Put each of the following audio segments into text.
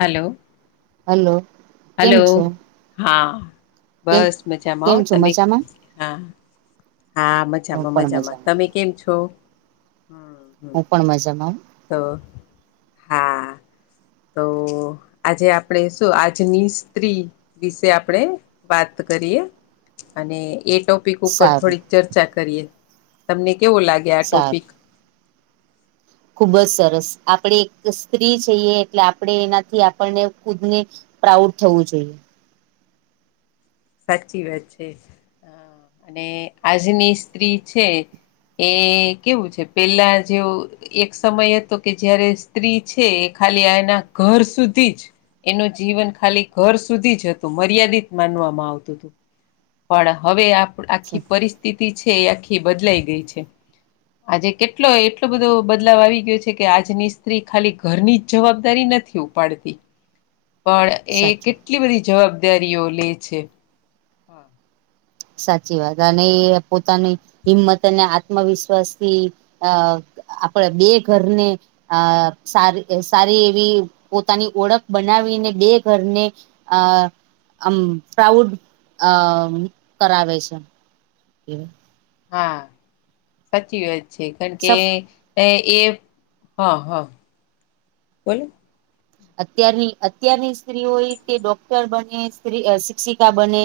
Hello hello hello કેમ છો હા. કેમ બસ કેમ મજામાં છો તમે મજામાં કે હા. હા હું મજામાં પણ મજામાં તમે કેમ છો? હમ્મ. હું પણ મજામા તો હા તો આજે આપણે શું આજની સ્ત્રી વિશે આપણેે વાત કરીએ અને એ ટોપિક ઉપર સારું થોડીક ચર્ચા કરીએ તમને કેવો લાગે આ સારું ટોપિક ખુબ જ હા સરસ આપણે એક સ્ત્રી છીએ, એટલે આપણે એનાથી આપણને ખુદને પ્રાઉડ થવું જોઈએ સાચી વાત છે, અને આજની સ્ત્રી છે. એ કેવું છે, પેલા જેઉ એક સમય હતો કે જયારે સ્ત્રી છે, એ ખાલી એના ઘર સુધી જ એનું જીવન ખાલી ઘર સુધી જ હતુ મર્યાદિત માનવામાં આવ તું તું પણ હવે આખી પરિસ્થિતિ છે, એ આખી બદલાઈ ગઈ છે. આજે કેટલો એટલો બધો બદલાવ આવી ગ્યો છે કે આજની સ્ત્રી ખાલી ઘરની જ જવાબદારી નથી. ઊપાડતી પણ એ સાચું કેટલી બધી જવાબદારીઓ લે છે. સાચી વાત અને એ પોતાની હિંમત અને આત્મવિશ્વાસથી આ આપડા બે ઘરને અ સારી સારી એવી પોતાની ઓળખ બનાવીને બે ઘરને અ આમ પ્રાઉડ અ કરાવે છે. એમ હા સાચી વાત છે કારણ કે સફ એ એ હા હા બોલો અત્યારની અત્યારની સ્ત્રી હોય, તે ડોક્ટર બને સ્ત્રી શિક્ષિકા બને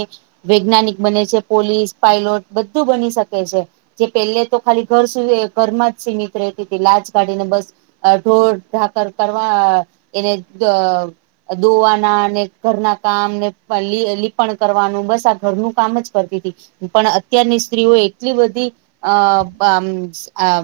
વૈજ્ઞાનિક બને છે, પોલીસ પાયલોટ બધું બની શકે છે. જે પહેલે તો ખાલી ઘર સુધી ઘરમાં જ સીમિત રતી હતી, લાજ ગાડી ને બસ અ ઢોર ઢાકર કરવા એને દોવાના અને ઘરના કામ ને લીપણ કરવાનું બસ આ ઘરનું કામ જ કરતી હતી. પણ અત્યારની સ્ત્રીઓ એટલી બધી અમ આ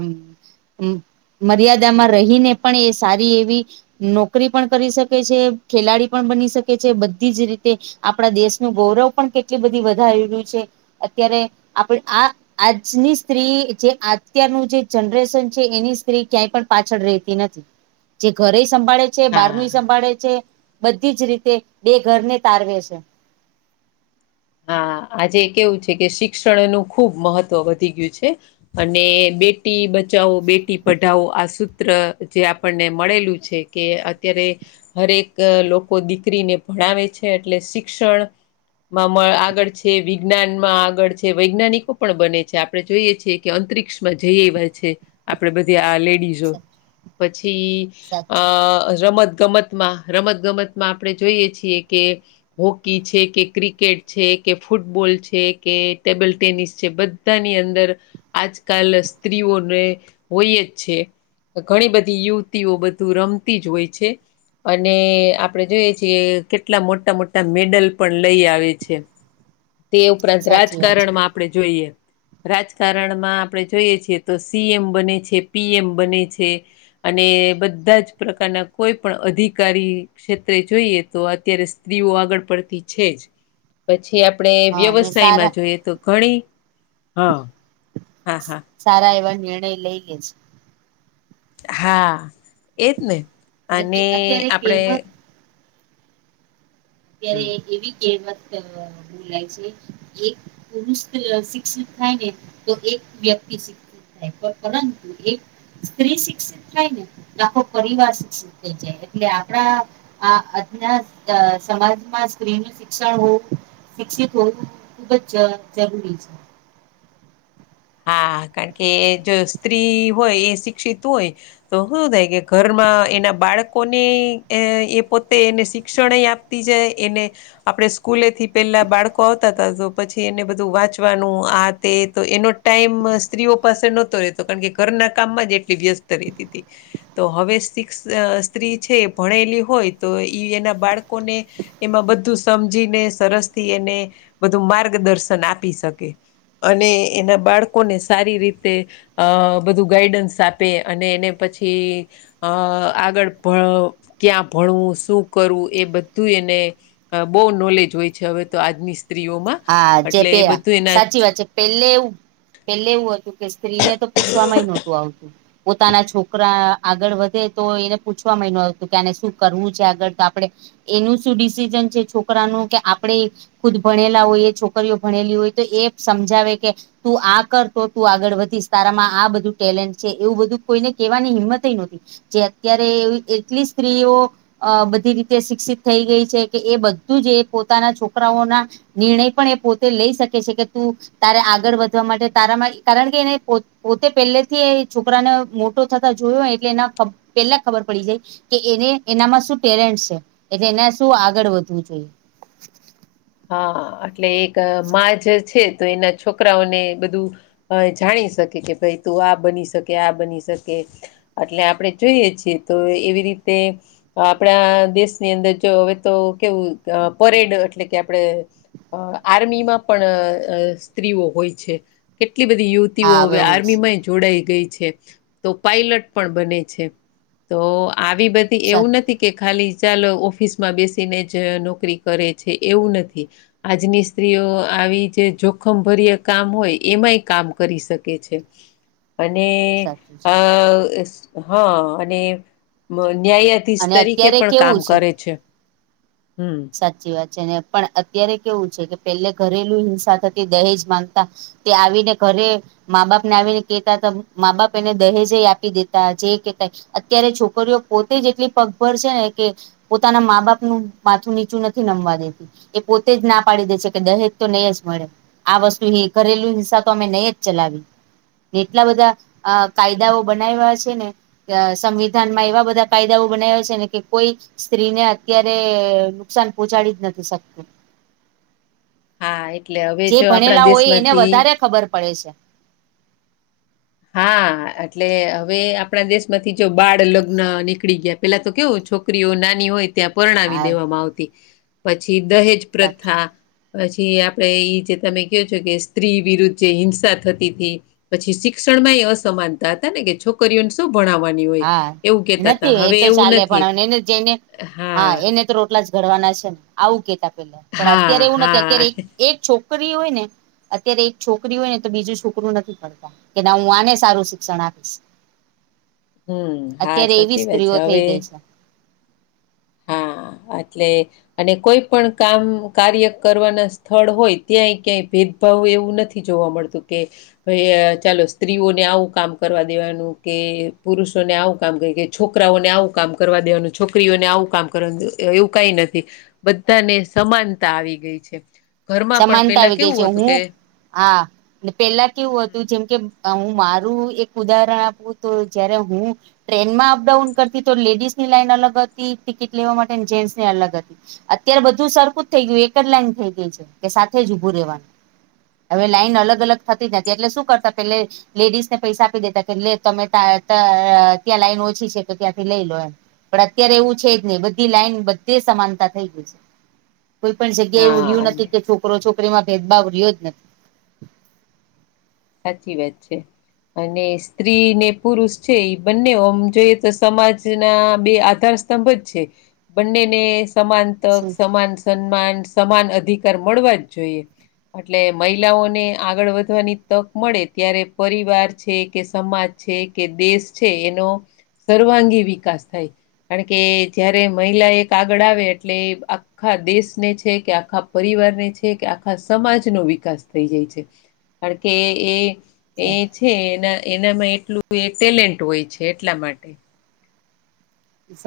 મર્યાદામાં રહીને, પણ એ સારી એવી નો નોકરી પણ કરી શકે છે, ખેલાડી પણ બની શકે છે બધી જ રીતે આપણા દેશનું ગૌરવ પણ કેટલી બધી વધારે રહ્યું છે, અત્યારે આપ આ આજની સ્ત્રી જે અત્યારનું જે જનરેશન છે, એની સ્ત્રી ક્યાંય પણ પાછળ રહેતી નથી. જે ઘરે સંભાળે છે બારનું હા સંભાળે છે, બધી જ રીતે બે ઘરને તારવે છે. હા આજે કેવું છે, કે શિક્ષણનુંું ખુબ મહત્વ વધી ગયું છે. અને બેટી બચાવો બેટી પઢાવો આ સૂત્ર જે આપણને મળેલું છે. કે અત્યારે હરેક લોકો દીકરીને ભણાવે છે, એટલે શિક્ષણ માં આગળ છે, વિજ્ઞાન માં આગળ છે વૈજ્ઞાનિકો પણ બને છે, આપણે જોઈએ છીએ. કે અંતરિક્ષમાં જઈ એવા છે, આપડે બધા આ લેડીઝ પછી સાચું આ રમત ગમત રમત ગમતમાં આપણે જોઈએ છીએ કે હોકી છે, કે ક્રિકેટ ક્રિકેટ છે કે ફૂટબોલ છે કે ટેબલ ટેનિસ છે બધાની અંદર આજકાલ સ્ત્રીઓને હોય જ છે. ઘણી બધી યુવતીઓ બધું રમતી જ હોય છે. અને આપડે જોઈએ છીએ કેટલા મોટા મોટા મેડલ પણ લઈ આવે છે. તે ઉપરાંત સાચી વાત છે રાજકારણમાં આપણે જોઈએ રાજકારણમાં આપણે જોઈએ છીએ તો સીએમ બને છે પીએમ બને છે. અને બધા જ પ્રકારના કોઈ પણ અધિકારી ક્ષેત્રે જોઈએ તો અત્યારે સ્ત્રીઓ આગળ પડતી છે, જ પછી આપણે હા અને સારા વ્યવસાયમાં જોઈએ તો ઘણી હા હા હા સારા એવા નિર્ણય લઈ લેજ હા, એજ ને અને અત્યારે આપણેે કેવા ત્યારે હમ એવી કહેમત મું લાગ છે. એક પુરુષ શિક્ષિત થાય ને તો એક વ્યક્તિ શ પરંતુ એક સ્ત્રી શિક્ષિત થાય ને લખો પરિવાર શિક્ષિત થ જાય એટલે આપણા આ અજ સમાજમાં સ્ત્રીનું શિક્ષણ હોવું શિક્ષિત હોવું ખુબ જ જરૂરી છે. હા કારણ કે જો સ્ત્રી હોય એ શિક્ષિત હોય. તો શું થાય કે ઘરમાં, એના બાળકોને એ પોતે એને શિક્ષણ આપ તી જાય એને આપણે સ્કૂલેથી પેલા બાળકો આવતા હતા, તો પછી એને બધું વાંચવાનું આ તે તો એનો ટાઈમ સ્ત્રીઓ પાસે નહતો રહેતો કારણ કે ઘરના કામમાં જ એટલી વ્યસ્ત રહેતી હતી. તો હવે શિક્ષ સ્ત્રી છે ભણેલી હોય, તો એના બાળકોને એમાં બધું સમજીને સરસ થી, એને બધું માર્ગદર્શન આપી શકે અને એના બાળકોને સારી રીતે અ બધું ગાઈડન્સ આપે અને એને પછી. અ આગળ ક્યાં ભણવું શું કરવું એ બધું એને અ બહુ નોલેજ હોય છે, હવે તો આજની સ્ત્રીઓમાં હા જે એટલે પે એ બધું એના સાચી વાત છે. પેલે એવું પેલે એવું હતું કે સ્ત્રીને તો પૂછ ય નહોતું આવતું પોતાના છોકરા. આગળ વધે તો એને પૂછવા ય ન આવતું કે આને શું કરવું છે, આગળ તો આપડે એનું શું ડિસિઝન છે, છોકરાનું કે આપણે ખુદ ભણેલા હોય છોકરીઓ, ભણેલી હોય તો એ સમજાવે કે તું આ કરતો તું આગળ વધીશ તારામાં આ બધું ટેલેન્ટ છે, એવું બધું કોઈને કેવાની હિંમત નહોતી. જે અત્યારે એ એટલી સ્ત્રીઓ અ બધી રીતે શિક્ષિત થઈ ગઈ છે, કે એ બધું જ એ પોતાના છોકરાઓના નિર્ણય પણ એ પોતે લઈ શકે છે, કે તું તારે આગળ વધવા માટે તારામાં કારણ કે એને પોતે પહેલેથી છોકરાને મોટો થતા જોયોય એટલે એના પેલા ખબર પડી જાય. કે એને એનામાં શું ટેલેન્ટ છે એટલે એને શું આગળ વધવું જોઈએ. હા એટલે એક માં જ છે, તો એના છોકરાઓને બધુ અ જાણી શકે કે ભાઈ તું આ બની શકે આ બની શકે એટલે આપણે જોઈએ છીએ, તો એવી રીતે આપણા દેશની અંદર જો હવે તો કેવું પરેડ એટલે કે આપણે આર્મીમાં પણ સ્ત્રીઓ હોય છે કેટલી બધી યુથ. હા હવે વે હોય છે આર્મીમાંય જ જોડાઈ ગઈ છે તો પઇલટ પણ બને છે, તો આવી બધી એવું સાચું નથી કે ખાલી ચાલ ઓફિસ માં બેસીને જ નોકરી કરે છે, એવું નથી થી. આજની સ્ત્રીઓ આવી જે જોખમભરય કામ હોય એમાંય કામ કરી શકે છે. હ અને સાચું છે આ હા, અને ન્યાય અને તરીકે અત્યારે પણ કામ કેવું કરે છે, હમ સાચી વાત છે ને પણ અત્યારે કેવું છે, કે પેલે ઘરેલું હિંસા થતી દહેજ માંગતા તે આવીને ઘરે મા બાપને આવીને કેતા હતા, મા બાપ એને દહેજ આપી દેતા જે કેતા અત્યારે છોકરીઓ, પોતે જ એટલી પગભર છે ને કે પોતાના મા બાપનુ માથું નીચું નથી નમવા દેતી એ પોતે જ ના પાડી દે છે કે દહેજ તો નહી, જ મળે આ વસ્તુ હ કરેલું હિસ્સા તો અમે નહી જ ચલાવી જેટલા બધા અ કાયદાઓ બનાવ્યા છેને. સંવિધાનમાં એવા બધા કાયદાઓ બનાવે છેને કે કોઈ સ્ત્રીને અત્યારે નુકસાન પહોંચાડી જ નથી, શકત હા એટલે હવે જે જો આપણા ભણેલા હોય, એને દેશમાંથી વધારે ખબર પડે છે. હા એટલે હવે આપણા દેશ માંથી જો બાળ લગ્ન નીકળી ગયા પેલા તો કેવું છોકરીઓ નાની હોય. ત્યાં પરણાવી હા દેવામાં આવતી પછી દહેજ સાચું પ્રથા પછી આપડે ઈ જે તમે કહ છો, કે સ્ત્રી વિરુદ્ધ જે હિંસા થતી હતીથી પછી શ શિક્ષણમાં એ અસમાનતા હતા, ને કે છોકરી ને શું ભણાવવાની હોય હા એવું કેતા ત નથી એ હવે તો એવું ચાલે નથી. પણ એને જઈને હા એને તો રોટલા જ ઘડવાના છેને, આવું કેતા પેલા પણ હા અત્યારે એવું નથી હા અત્યારે હા એક છોકરી હોય ને, અત્યારે એક છોકરી હોય ને તો બીજું છોકરું નથી, પડતા કે ના હું આને સારું શિક્ષણ આપીશ હમ હા અત્યારે એવી સાચી વાત છે, સ્ત્રીઓ થઈ હવે ગઈ છે હા, એટલે અને કોઈ પણ કામ કાર્ય કરવાના સ્થળ હોય ત્યાંય ક્યાંય ભેદ બ એવું નથી જોવા મળતું કે ભાઈ ચાલો સ્ત્રીઓને આવું કામ કરવા દેવાનું કે પુરુષોને આવું કામ કર છોકરાઓને આવું કામ કરવા દેવાનું છોકરીઓને આવું કામ કરવા એવું કઈ નથી બધાને સમાનતા આવી ગઈ છે. ઘરમાં પણ સમાનતા પેલા આવી ગઈ છે કેવું હતુ, કે. હું હા. પેલા કેવું હમ, હતું જેમ કે હું મારું એક ઉદાહરણ આપું તો જય્યારેારે હુ ટ્રેનમાં અપડાઉન કરતી તો લેડીઝ ની લાઈન અલગ હતી ટિકિટ લેવા માટે જેન્ટ્સ ની અલગ હતી. અત્યારે બધું સરખું જ થઈ ગયું એક જ લાઈન થઈ ગઈ છે, કે સાથે જ ઊભું રહેવાનુ હવે લાાઈન હા અલગ અલગ થતી, જતી એટલે શું કરતા પેલે. લેડીસ ને પૈસા આપી દેતા કે તમે ત્યાં લાઈન ઓછી છે, તો ત્યાંથી લઈ લો એમ. પણ અત્યારે એવું છે જ નહી બધી લાઈન બધી સમાનતા થઈ ગયઈ છે. કોઈ પણ જગ્યા એવું હા રહ્યું નથી અને કે છોકરો છોકરી માં ભેદભાવ રહ્યો જ નથીને સાચી વાત છે. અને સ્ત્રી ને પુરુષ છે, એ બંને આમ જોઈએ તો સમાજના બે આધાર સ્તંભ જ છે બંનેને સમાન તક શું સમાન સન્માન સમાન અધિકાર મળવા જ જોઈએ. એટલે મહિલાઓને આગળ વધવાની. તક મળે ત્યારે પરિવાર છે, કે સમાજ છે કે દેશ છે એનો સર્વાંગી વિકાસ થાય કારણ કે જયારે મહિલા એક આગળ આવે એટલે. આખા દેશને છે કે આખા પરિવારને છે, કે આખા સમાજનોો વિકાસ થઈ જાય છે. કારણ કે એ એ જ છે એના એનામાં એટલું એ ટેલેન્ટ હોય છે, એટલા માટે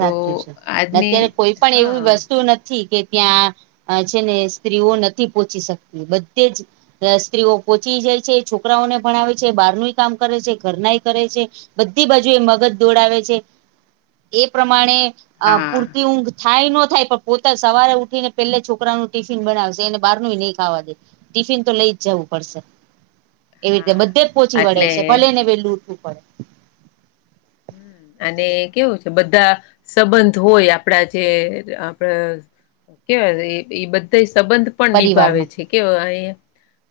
તો છે, આજની અત્યારે કોઈ પણ એવી હા વસ્તુ નથી કે ત્યાં છે ને સ્ત્રીઓ નથી, પહોચી શકતી બધે જ સ્ત્રીઓ પોહોંચી જાય છે છોકરાઓને ભણાવે છે બહાર ન કામ કરે છે, ઘરનાય કરે છે. બધી બાજુ એ મગજ દોડાવે છે, એ પ્રમાણે હા પૂરતી ઊંઘ થાય ન થાય પણ પોતા સવારે ઉઠીને પેલે છોકરાનું ટિફિન બનાવશે અનેને બારનું નહી ખાવા દે ટિફિન તો લઈ જ જવું પડશે એવી રીતે હા બધે જ પોહોચી વળે એટલે છે, ભલે ને વેલું ઉઠવું પડે. હમ અને કેવું છે, બધા સંબંધ હોય આપણા જે આપડ કેવાય એ બધા સંબંધ પણ નિભાવે પરિવારમાં છે, કેવા અ.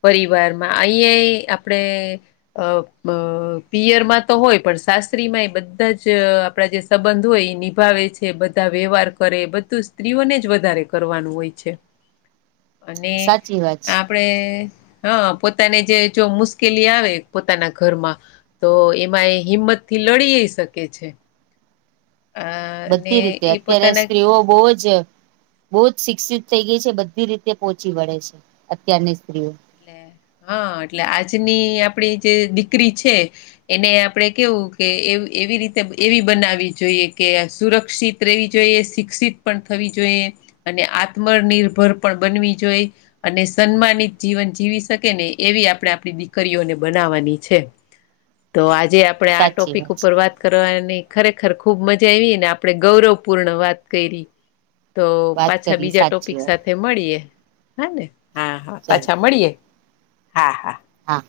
પરિવાર માં અહીંયા આપણેે. અ પિયરમાં તો હોય પણ શસ્ સ્ત્રી માં એ બધા જ આપણા જે સંબંધ હોય એ નિભાવે છે, બધા વ્યવહાર કરે બધું. સ્ત્રીઓને જ વધારે કરવાનું હોય છે, અને સાચી વાત છે આપ. આપણે હા, પોતાને જે જો મુશ્કેલી આવે પોતાના ઘરમા તો એમાં એ હિંમત થી લડી જઈ શકે છે. અ અને બધી રીતે એ અત્યારે પોતાના સ્ત્રીઓ બહુ જ બહુ જ શિક્ષિત થઈ ગઈ છે, બધી રીતે પોહોંચી વળે છે અત્યારની સ્ત્રીઓ એટલે હા એટલે આજની આપણી જે દીકરી છે. એને આપણે કેવું કે એવી રીતે એવી બનાવી જોઈએ કે સુરક્ષિત. રહેેવી જોઈએ શિક્ષિત પણ થવી જોઈએ. અને આત્મનિર્ભર પણ બનવી જોઈ અને સન્માનિત જીવન જીવી શકે ને એવી આપણે આપણી દીકરીઓને બનાવવાની છે. તો આજે આપડણે આ સાચી ટોપિક છે ઉપર વાત. કરવાની ખરેખર ખુબ મજા આવી ને આપડણે ગૌરવપૂર્ણ વાત કરી તો વાત પાછા કરી બીજા સાચી ટોપિક વાત સાથે તે મળીએ હા ને હા હા ચાલો પાછા મળીએ હા હા હા.